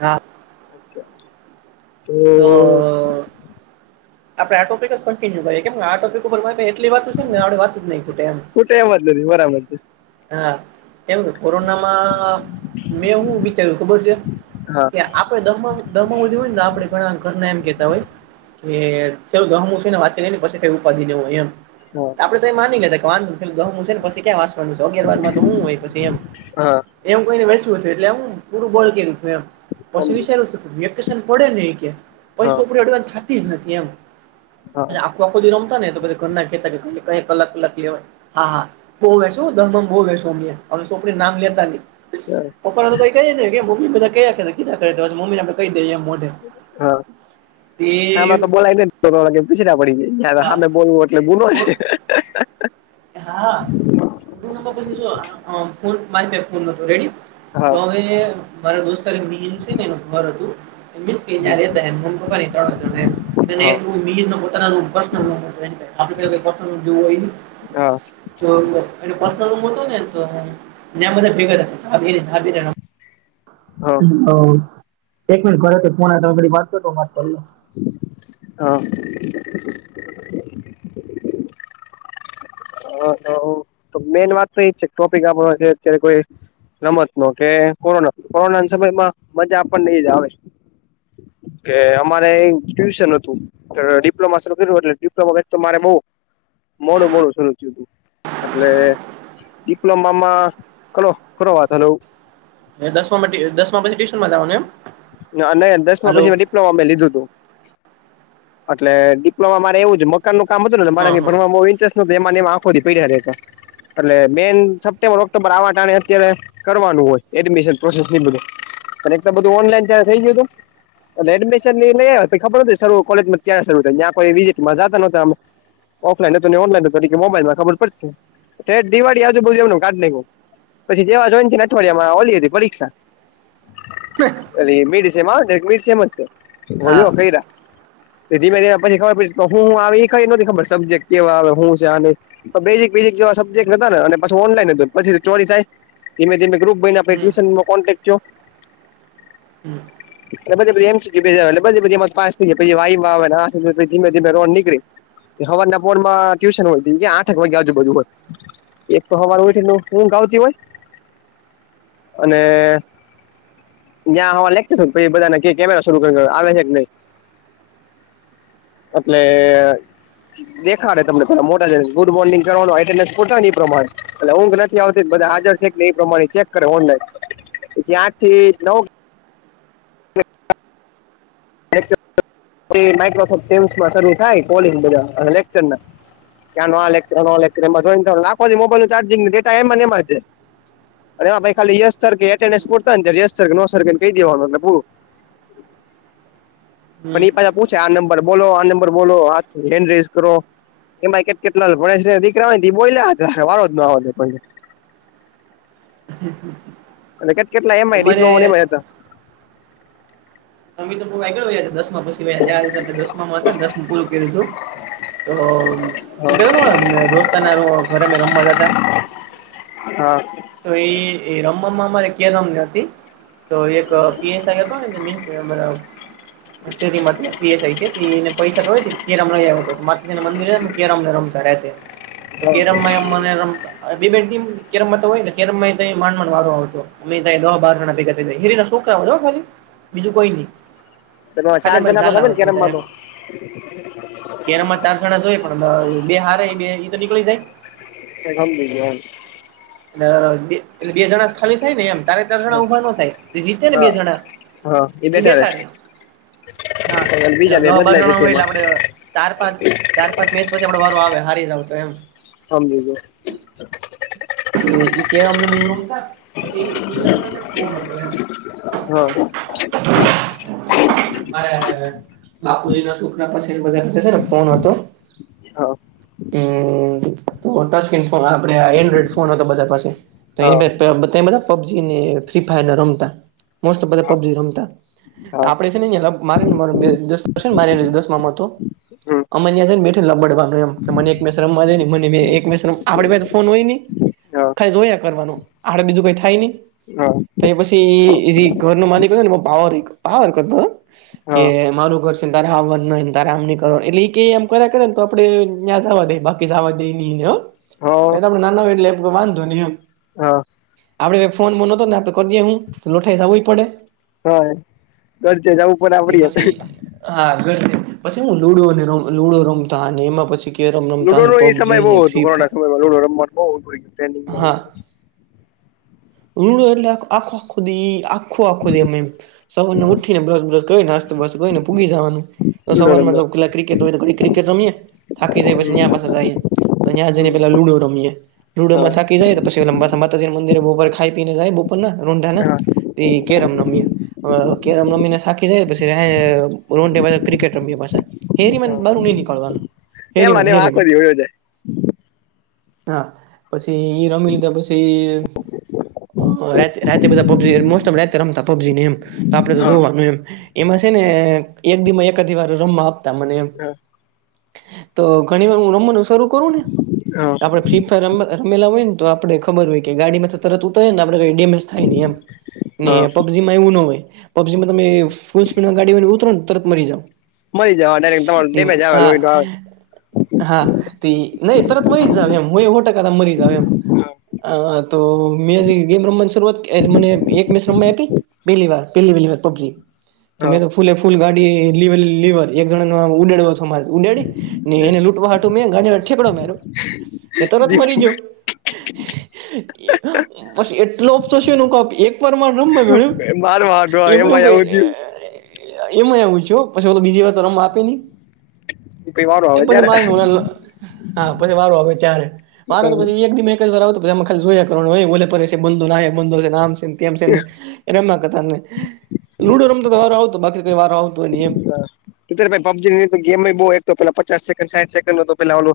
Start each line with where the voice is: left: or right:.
right: હા તો
left: [unintelligible]
right: આપણે આ ટોપિક જ કન્ટિન્યુ કરીએ કેમ કે આ ટોપિક ઉપર એટલી વાતુ છેને આપણે વાતુ જ નહીં ખુટે એમ.
left: ખુટે એમ જ નથી બરાબર છે.
right: હા. કેમ કે કોરોનામાં મેં હું વિચાર્યું ખબર છે,
left: હા
right: કે આપ દમમ દમવ હોયને આપણેે ઘણાયને ઘરના એમ કેતા હોય. કે ચલ દહમું છેને વાંચી લેની પસી કાંય ઉપાધી નય હોય એમ.
left: હા.
right: આપડે તોય માની ગ્યાતા કે વાંધો ખાલી દહમું સે ન પસી ક્યાં વાંસવાનું અગિયાર બારમાં તો હું હોય પછી એમ.
left: હા
right: એમ કોઈને વાયસુ [unintelligible] એટલે હું પૂરું બોળ કર્યુંતુ એમ પછી
left: સમજી
right: વિસારુંતુ કે મે વેકેશન પડે ને ઈ ક્યે નહીં
left: હા
right: સોપડી અડવાન થાતી જ નથી એમ.
left: હા
right: આખો આખોદી રમતાને તો બધાય ઘરના કેતા કે કયેક કલાક કલાક લેવાય હા હા બહુ એશ તોહુ દહમામ બ‌ઉ વાયસુ અમેયે હવે સોપડીન નામ લેતા નહી. પપ્પા સામે તો ઈ કહીએ જ નય કે મમ્મીન બધા કયા કરે કીધા કરે મમ્મીને આપણ કઈ દઈએ એમ મોઢે.
left: હા.
right: તે
left: હામે તો બોલાય નય ને પીછડા પડી ગઈ
right: હા
left: હામે બોલવું એટલે ગુનો છે
right: [inaudible] મારી પાસે ફોન નથી રેડી
left: હા
right: [unintelligible] મારો દોસ્તાર એક મિલિંદ છેને એને ખબર હતું દુરથી યા લેતા હે એન મમીપપાનેય ખબર હતું એમ [unintelligible]
left: હા
right: એટલુ મિલિંદનો પોતાનો રૂમ પ્રશ્નલરૂમ હતો એની પાહે આપણી પાહ તો પ્રશ્નલરૂમ હોય ની
left: હા
right: તો એનો પર્સનલ રૂમ હતો ને તો ન્યા બધા ભેગા થાય ભાગી ભાગીને
left: હા
right: [unintelligible] એક મિનિટ ઘરેથી ફોન આવે તમે બધા વાત કરોતો હું વાત કરી લવ.
left: હા [unintelligible] હ મેન વાત તો એ છે ટોપિક આપણો અત્યારે કોઈ રમતનો કે કોરોના કોરોના સમયમાં મજા પણ નહી જ આવે. કે અમારે આય એક ટ્યુશન હતું. અ ડિપ્લોમા શરૂ કયરુ એટલે ડિપ્લોમા કાઇક તો મારે બૌ મોડું મોડું શરૂ એટલે ડિપ્લોમામાં કલો કરો વાત. હલો.
right: દસમામાં ટીઅ દસમા પછી ટ્યુશનમાં જાવાનું એમ.
left: ને અને દસ માં
right: હાલો
left: પછી ડીપ ડિપ્લોમા મે લીધુંતું અટલે ડિપ્લોમા મારે એવું થ્યુ મગ મકાનનું કામ હતું ને એટલે મારે
right: હા
left: આગળ
right: હા
left: ભણવામાં ઇન્ટરસ્ટ નતો એમાં ને એમાં આખોદી પયડા રેતા એટલે બેન સપ્ટેમ્બર ઓક્ટોબર આવા ટાણે અત્યારે કરવાનું હોય એડમિશન પ્રોસેસ બધું એક બધું ઓનલાઈન થઈ જ એલે એડમિશન ય ખબર શ કોલેજમાં ક્યાં શરૂ થાય્યા વિઝિટમાં જતા નોતા ઓફલાઈન હતું ને ઓનલાઈન હતો ઈ કે મોબાઈલમાં ખબર પડશે ઠેટ દિવાળી આજુ બાજુ એમનામ કાઢ નાયખુ. પછી જેવા જોઈન થ્યાને અઠવાડિયામાં ઓલી હતી પરીક્ષા
right: [inaudible]
left: લીમીડ સે એમા ટે [unintelligible] સેમ જ છે હો
right: હા
left: લ્યો કઈરા ધીમે ધીમે પસે ખબર પયડી તો હું આવે એ કંઈ નોતી ખબર સબ્જે્ટ કેવા આવે હું છે આ તે બેઝિકબેરિક જેવા સબ્જેક્ટ હતા ને અને પછ ઓનલાઈન પછે ચોરી થાય ધીમે ધીમે ગ્રુપ મહિના પહીં
right: હમ
left: ટ્યુશનનો કોન્ટક થ્યો
right: [inaudible]
left: એટલે બધે એમ સી ક્યું બેઝ ‌આવે એટલે પછી એમાં પાસ થઈ પછી વાયવા આવે ને ધીમે ધીમે રોન નીકરી હવારના પોરમાં ટ્યુશન હોય જેમકે આઠક વાગ્યા આજુ બાજુ હોય એક તો હવાર ઊયઠીન ઊંઘ ‌આવતી હોય અને જ્યાં [unintelligible] [unintelligible] નહીં બધાને કેમેરા શરૂ કર આવે હે કે નહી એટલે દેખા ને તમને પેલા મોટા જને ગુડ મોર્નિંગ કરવાન્ ને એ પ્રમાણે એટલે ઊંઘ નથી આવતી બધા હાજર છે કેને એ પ્રમાણે ચેક કરે ઓનલાઈન પછી આઠ થી નવ. તે માઇક્રોસોફ્ટ મસમાં શરૂ થાય કોલેજ બધા અને લેકચર ના. ક્યા નોક્ટોલેક્ટ જોખો મોબાઈલું ચાર્જિંગ ડેા એમને એ જ છે. એ ખાલીોને કહી દેવાનુંું. પણ
right: હમ
left: એ પાછા પૂછે આ નંબર બોલો આ નંબર બોલો આ હેન્ડ રેસ કરો. એમાં કે કેટલા ભય છે દીકરા બોલ્યા વાળો જ
right: હ
left: અને કે કેટલા એમ ડિપ્લોમાો એ હતા.
right: ત તો ભોગા કે દસમા પછી રીતે દસમામાં હતાને દસમુ પુરૂ કર્યું છું. તો હું કેતો દોસ્તને ઘરે મે રમવા જતા.
left: હા
right: તો એ રમવામાં અમારે કે રમ ન હતી તો એક [unintelligible] માંીસ છેને પૈસા તો હોય તમ મંદિર. એમ નરમતા રહે.
left: [inaudible]
right: તો કેરમ માં એમને કેરમમાં તો હોય ને. ત માંણ વારો આવતો અ દવા બારણા ભેગા થાય હરી શોક કરી બીજું કોઈ નહી
left: પેલો ચાર
right: ખાલી મારે જ
left: જણા પણ રમે ને
right: બધા
left: કેરમમાં
right: એમ.
left: તો
right: કેરમાં ચાર જણા જોઈએ પણ બે હાર બે એ તો નીકળી જાય.
left: ગ બી [unintelligible]
right: બે જણાસ ખાલી થાય ને એમ તારે ચાર
left: એમ
right: જણા ઉભા ન થાય જીતે ને બે
left: હા
right: જણા ઈ બેઠા રે. હા
left: બીજા બે
right: એટલેવા
left: બદલાય
right: બષણ
left: પછી
right: હોય એટલે
left: એમાં
right: આપડે ચાર પાંચ ચાર પાંચ મિનટ પછી આપડો વારો આવે હારી જ આવ તો એમ.
left: અમ બીજ.
right: કે અમને બધું રમતા પછી બધાને ફોન હતો એમ
left: હા
right: મારે બાપુજી ના છોકરા પાછ બધાશે ને ફોન હતો.
left: હ [inaudible]
right: હ તો ટચ સ્ક્રીન ફો આપે એન્ડ્રોઈડ ફોન હતો બધા પાસે. તો એની
left: હા
right: બધા પબજી ને ફ્રી ફાયર રમતા. મોસ્ટ ઓફ બધા પબજી રમતા
left: હા હા
right: આપડે રે મારે ન માર બે દસમાં હતો
left: હમ
right: અમન્યા છે ને બેઠને લબડવા મને એક [unintelligible] રમવા મને એકમ આપ ફોન હોય ને
left: હા
right: ખાલી જોયા કરવાનું આપડે બીજું કઈ થાય નહી. તો
left: હા
right: પછી એ ઘર નો માલિક હતો પાવર ભર કરતો કે
left: હા હા
right: મારું ઘર. તમ કરવા એટલે એ એમ કર કરે ને તો આપડે ત્યાં જવા દઈએ બાકી જવા દઈ નહી ને પ
left: હા
right: આપડે નાના હોય એટલે વાંધો નહી એમ.
left: હા
right: આપડે ફોનમાં નહોતો ને આપડે કરીએ હું તો લોઠાઈ સવું પડે.
left: હય ઘરચે જવું પણ
right: તે
left: આપડીએ.
right: પછી હા ઘ પછી હું લુડો ર લુડો રમતા એમાં પછી કેરમ રમતા ને પબજી અનેને ફ્રી ફાયર
left: વલુ માટે છે.
right: રૂડ એટલે આખો આખો દ આખો આખો દ સવારનું ઉઠીને બ્રસ-બ્રસ કરીન, નાસ્તો-બાસતો કરીને પૂગી જાવાનું. તો
left: લુડો
right: સવાર માં જો
left: રમવા
right: પેલા ક્રિકેટ હોય તો ઘડી ક્રિકેટ રમી થાકી જાય
left: હમ
right: પછી પાસે જઈએ. તો ત્યાં જઈને
left: હમ
right: પેલા લુડો રમીએ લુડો
left: હા
right: થાકી જાય તો પછીઅંબા માતાજી ના મંદિર બપર ખાઈ પીને જાય. ન રુંડાના
left: હા
right: તે કેરમ રમીયા કેરમ રમીને થાકી જાય પછી રો [unintelligible] ક્રિકેટ રમીએ પાસે હેરીમન
left: હા
right: બારું નહી નીકળવાનું
left: એમાં
right: હેરીમન
left: ને એમાં આખો
right: હેરીમન
left: દી વયો જાય
right: હા પછી હી રમી લીધા પછી રાતે બધા પબજી મોસ્ટ ઓફ રાતે રમતા પબજી ને એમ તો આપડે તો
left: હા
right: જોવાનું એમ એમાં છે ને એક દી એકી વાર રમવા તમને
left: હા
right: તો ઘણી વાર હું રમવાનું શરૂ કરું ને
left: હા
right: આપડે ફ્રી ફાયર રમ રમેલા હોય ને તો આપણે ખબર હોય કે ગાડીમાંથી તરતરી ને આપડે કઈ ડેમેજ થાય ન એમ ને
left: હા
right: પબજી માં એવું ના હોય પબજીમાં તમે ફૂલ સ્પીડમાં ગાડી હોય ને ઉતર ને તરત મરી જાવ.
left: મરી જવા ડાયરેક્ટ તમારો
right: તિમ
left: ડેમેજ આવે
right: હા
left: લોહી નો આવે
right: હા તે નહી તરત મરી જાવ એમ હય હો ટકા હતા મરી જાવ એમ હ તો મેં ગેમ રમવાની શરૂઆત એ મને એક મેચ રમ આપી. પિલી વાર પીલી બલી વાર પબ્જી. તો
left: હા
right: મેં ફૂલે ફૂલ ગાડી લ લીવર એક જણા ન ઉડાડ છો મારે ઉડાડી. ને એને લૂટવા હાટું મે ગા ઢેકડો મેરો તરત મરી ગયો બસ એટલો અફસસ ન કપ એક ઉપર રમમાં જોયુ
left: મારો વાંધો આવે
right: એમાં એ
left: આવું થયું
right: એમાં આવું છે પછી ઓ તો બીજી વાર તો રમવા આપે નહી.
left: પહી વારો
right: એ
left: આવે
right: પછી
left: ત્યારે
right: મારી હા પછી વારો આવે ચ્યારે વારો તો
left: અત્યારે
right: પછી એક દી મ એક [unintelligible] એમાં ખાલી જોયા કરવાનું ઓલા કર સ બધુ ને નામ ગેમ સેન રમા લુડો રમતો વા આવતો બાકી કઈ વારો આવતો હોય એમ
left: [unintelligible] પબજીની ગેમ બઉ એક પેલા પચાસેકન્ સાઠ સેકડ પેલા ઓલુ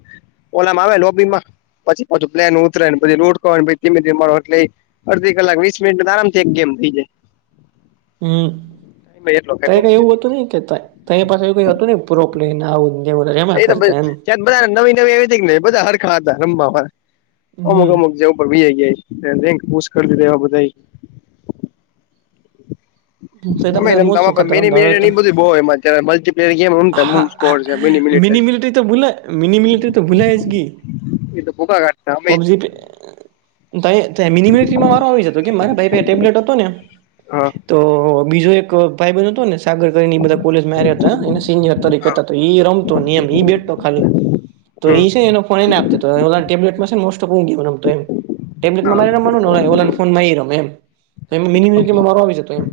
left: ઓલામાં આવે લોબીમાં પછી પાછ પ્લેન ઉતરે પછીલુટ ધીમે ધીમે [unintelligible] અડધી કલાક વીસ મિનિટ તો આરામથી એક ગેમ થઈ જાય.
right: હમ
left: ટાઈમ એટલો
right: ત
left: થાય
right: કઈ એવું
left: પબજી તો
right: હતું નઈ કે ત પાસે એ કઈ હતું નઈ પ્રૂપ્ફલેન આવું ને એવું રેમા
left: એ તો
right: કરતા એમ
left: ત્યાં બધાને નવી નવી આવી કે બધા હરખા હતા રમવા વાળા અમુક
right: હમ
left: અમુક જેવ ઉપર ભી હ ગ છે. એક પૂસકર કરી દીધે એવા બધા એ
right: તો પ
left: અમે એમ
right: મોજ શોખ
left: તમા
right: ખાતર
left: મેની મે
right: રમતા
left: એ
right: હવે તો
left: બધું બહુ એમાં મલ્ટ્લેયર ગેમ રમતા બુમ્સ કોર્સ, મીલી મિનીટ
right: મિ મિટરી તો ભૂ મિ મિલિટરી તો ભૂલા જ જ ગઈ
left: એ તો ભૂકા ગાટના અમેય
right: તઇ તે મીની મીલીટરી મારો આવી જતો કે મારા ભાઈ પે ટેબલેટ હતો ને
left: હા
right: તોઅ બીજો એક ભાઈ બન હતો ને સાગર કરીને ઈ બધા કોલેજમાં હેર્યા તા એને સિનિયર તરીકે
left: હા
right: તા એઈ રમતો ની એમ ઇ બેઠતો ખાલી તો એ
left: હમ
right: છે એને ફોને એને આપતો તો ઓલા ન ટેબ્લેટમાં મોસ્ટ પ ગયો રમતો એમ ટેબલેટમાં
left: હા
right: મારી રમવાનુંને ઓલાન ફોનમાં આવી રમે એમ મિરો આવી જાતો એમ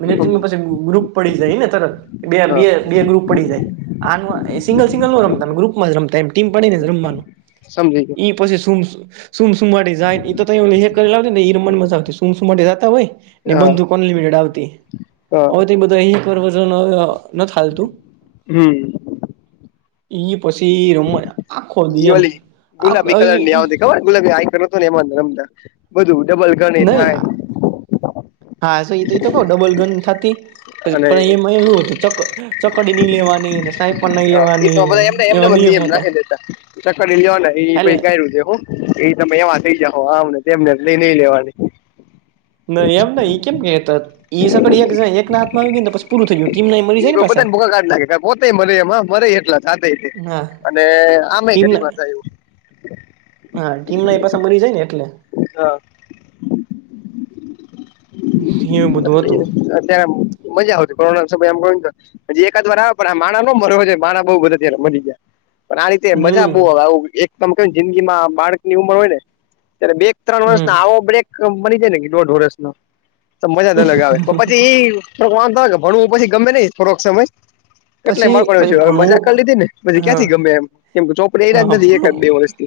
right: મીલેટરી મ પછી ગ્રુપ પડી જાયને તરત બે
left: હા
right: બે ગ્રુપ પડી જાય આ સિંગલ સિંગલ નો રમતા ગ્રુપ જ રમમતા ટીમ પડીનેજ રમવાનું
left: સમજે ગ
right: ઈ પછી સુમ સુમ સુમાટી જાય એ તો કરેવ ને ઈ રમન મજા આવતી સુમ સુમાટી જતા હોય. ને
left: હા
right: બંદુક અનલિમિટેડ આવતી
left: હા
right: હવે બધા અ [unintelligible] ખાલતું
left: હમ
right: ઈ પછી રમ મજા
left: એવાલી ગુલાબી કલરની આવ દ કવા ગુલાબી આ એમ જ રમતામ બધું ડબલ ગણી
right: નહી
left: થાય
right: હા સ એ તો એ તો કહુ ડબલ ગન થાતી પછ
left: અને
right: પણ એમાં એવું હતું ચક ચકડી નહી લેવાની એ ને સાઈ પણ નહી લેવાની
left: તો
right: એ ને
left: બધા એમને એમને
right: એવા
left: જ
right: નિયમ હતા.
left: નાખી દેતા ચકડી લેવાના
right: એટલે
left: એ ગાડયું છે હું એ તમે એવા થઈ જાવ આમને તેમને લઈ નઈ લેવાની
right: નઈ એમ નય ઇ કેમ કેમ ગેતત ઇ સગળ એક જાય એક ના હાથમાં આવી ગયુને ત પસી પૂરું થય ગયું કીમનાય મરી જાય ને પાસા
left: તા પોતેય મરે એમાં મરેય એટલા સાથેય તે
right: હા
left: અને આમે
right: ટીમ
left: ઘરીય
right: ના
left: માં થાયું એવું
right: હા ટીમનાય એ પાસા મરી જાય ને એટલે
left: હા
right: એવું બધું હતું
left: અત્યારે આમ મજા આવતી સમમછ એકાદ વાર આવે પણ આ માણા ન મરવા છે માણા બહુ બધા ત્યારે મરી ગયા - પણ આ રીતે મજા બઉ
right: હમ
left: આવે આવું એક તમે કેને જિંદગીમાં બાળકની ઉંમર હોય ને ત્યારે બેક ત્રણ વર્ષનો
right: હમ
left: આવો બ્રેક મની જાય ને દોઢ વર્ષ નો તો મજા જ અલગ આવે પ પછી એ થોડોક વાંધો આવે કે ભણવું પછી ગમે નય થોડોક સમય કેટલા
right: પછી
left: માકોણ
right: પછી
left: હવે મજા કરી
right: ભણવું
left: લીધ ને પછી
right: હા
left: ક્યાંથી ગમે એમ કેમ કે ચોપડી એયા જ
right: હા
left: નથી
right: ભણું
left: એકદ બે વરસ [inaudible]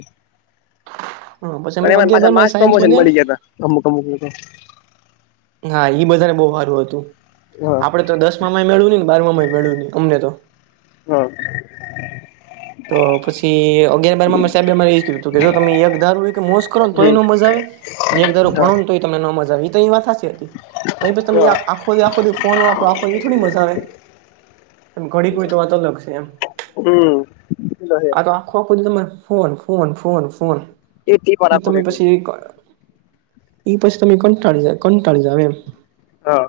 right: હ પછી અમે અગિયાર બારમાસ
left: પ્રમોશન મળી ગિયા તા અમુક અમુક ને ત
right: હા ઇ બધાને બહુ હારું હતું
left: હા
right: આપડે તો દસ માંય મેળવું નને બારમાંમાંય મેળવું નય અમને તો
left: હા
right: તો પછી અગિયાર બારમાંમાં સાહેબે એ કધું હતું કે જો તમે એક ધારું કે મોશ કરો ને તોયે એ
left: હમ
right: ન મજા આવે ને એક દાઢો ભણો ને તોયે તમને ન મઝા એ તો ઇ વાત હાચી હતી તો એ પછી તમે
left: હા
right: આખો દી આખો દી ફોન વાપરો ઇ થોડી મઝા આવે ઘડી ક હોય તો વાત અલગશે એમ
left: ઉં
right: આ તો આખો આખો દિ તમારે ફોન ફોન ફોન ફોન
left: એ ટીપ
right: ઇ
left: રાખો ને
right: તમે
left: એકલો
right: પછી ઈક ઇ પછી તમે કંટાળી જા કંટાળી જાવ એમ
left: હા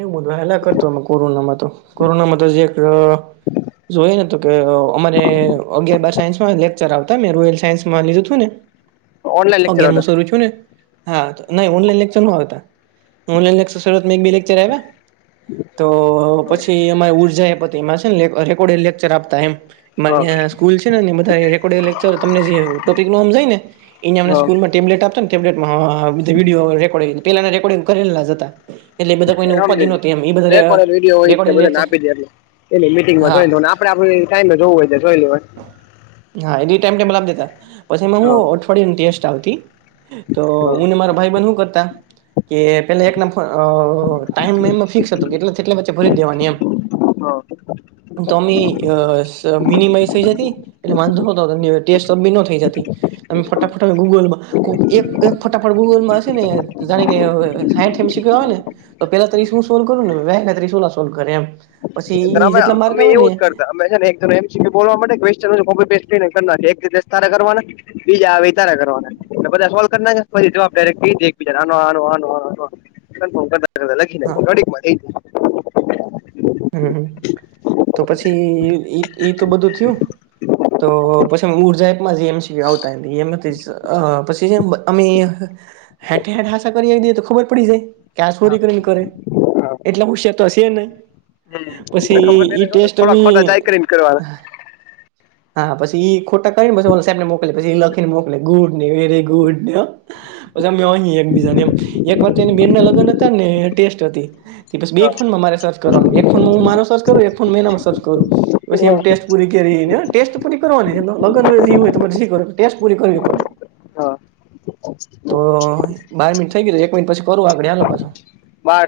right: એ બ હેલા કરતો અમે કોરોનામાં તો કોરોનામાં તો જી એક જોઈ ને તો કે અમારે અગિયાર બાર સાયન્સમાં લેક્ચર આવતા એમ રોયલ સાયન્સ માંલીધું થું ને
left: ઓનલાઈન લેક્ચર
right: અગેર મુ
left: હતા
right: સરું થિયું ને હા તો નય ઓનલાઈન લેક્ચર ન આવતા ઓનલાન લેક્રત એક બે લેક્ચર આયવા તો પછી અમારી ઉર્જા એ પતિ માંછે ને લેકો રેકોર્ડે લેક્ચર આપતા એમ
left: હા
right: માંન્યા સ્કૂલ છે ને ની બધા રેકોર્ડડેડ લેચર તમને જે ટોપિક નોમ નજાય ને ઇને
left: હા
right: સ્કુ ટેબલેટ આપતાને ટેબલેટમાં વિડીયો રેકોર્ડંગ પેલા રેકોર્ડિંગ કરેલા જ હતા એટકલે બધા કોઈને ઉપાધિ નતી એમ
left: રેકોડેડ વિડીયો હોય ઇ
right: રેકોર્ડિંગ
left: બધાને
right: લેક્ચર
left: આપી દે એટલે એલી મિટિંગમાં
right: હા
left: જોઈ દઉને આપદે આપદે ટાઈમે જોવું હોય તો જોઈ લેવય
right: હા એડી ટાઈમ ટેબલ આપી દેતા પછી ઈમાં હું
left: હા
right: અઠવાડિયની ટેસ્ટ આવતી તો
left: હા
right: હુંને મારા ભાઈ બેન હું કરતા કે પેલા એક ના ફોન અ ટાઈમ ઈમાં ફિક્સ હતું કે એટલે એટલે વચ્ચે ભરી દેવાની એમ
left: હ [inaudible]
right: તો અમે અ મિનિમાઇઝ થઈ જતી એટલે વાંધો હતો ટેસ્ટ સબમિટ નો થઈ જતી તમે ફટાફટ ગૂગલમાં કોક એક એક ફટાફટ ગૂગલમાં હશે ને જાણે કે સયીઠ એમસી ક્યું આવે ને તો પેલા ત્રીસ હું સોલ્વ કરું ને વ ને ત્રીસ ઓલા સોલ્વ કરે એમ પછી ઇ
left: અમે
right: જેટલા માર્ક
left: અમે
right: આવે
left: એવું
right: ને
left: [unintelligible] બીજા આવે ઇ તારે કરવાના બધા સોલ્વ કરી નાખે પસી જવાબ ડાયરેક એકર્મ કર આનો આનો
right: હા
left: કનફોરમ [unintelligible]
right: હું તો પછી ઈ ઈ તો બધું થીયુ તો પછી ઉરજા એપ માંથીજ એમસી ક્યું આવતાં તાં અ પછી એમ અમે હેઠ હેઠ હસા કરી આવી દઈએ તો ખબર પડી જાય ક્યાં
left: જાય
right: સોરી કરીને કરે
left: હા હા
right: એટલે હોશિયાર તો હશે નય
left: ઈ તો
right: પછી
left: ખબર નઈ
right: ઈ
left: ને
right: ટેસ્ટ
left: થોડા
right: અમે
left: ખોટા ટ્રાય કરીને કરવાના
right: હા પછી એ ખોટા કરીને પછ સાહેબને મોકલી પછી એ લખીને મોકલે ગુડ ને વેરી ગુડ ને પછી અમે અહી એકબીજા નેમ એક વાર એની બેન ના લગ્ન હતાને ટેસ્ટ હતી બે ફોનમાં મારે સર્ચ કરવાનો એક ફોનમાં હું મારો સર્ચ કરું એક ફોન મે એનામાં સર્ચ કરું પછ
left: હા
right: એમ ટેસ્ટ પૂરી કરીને ટેસ્ટ પૂરી કરવાની લગ્ન હોય જી કરો ટેસ્ટ પૂરી કરવી પડે.
left: હા.
right: તો બાર મિનટ થઈ ગયું એક મિનટ પછી કરવું આગળ હાલો પાછો..
left: બાર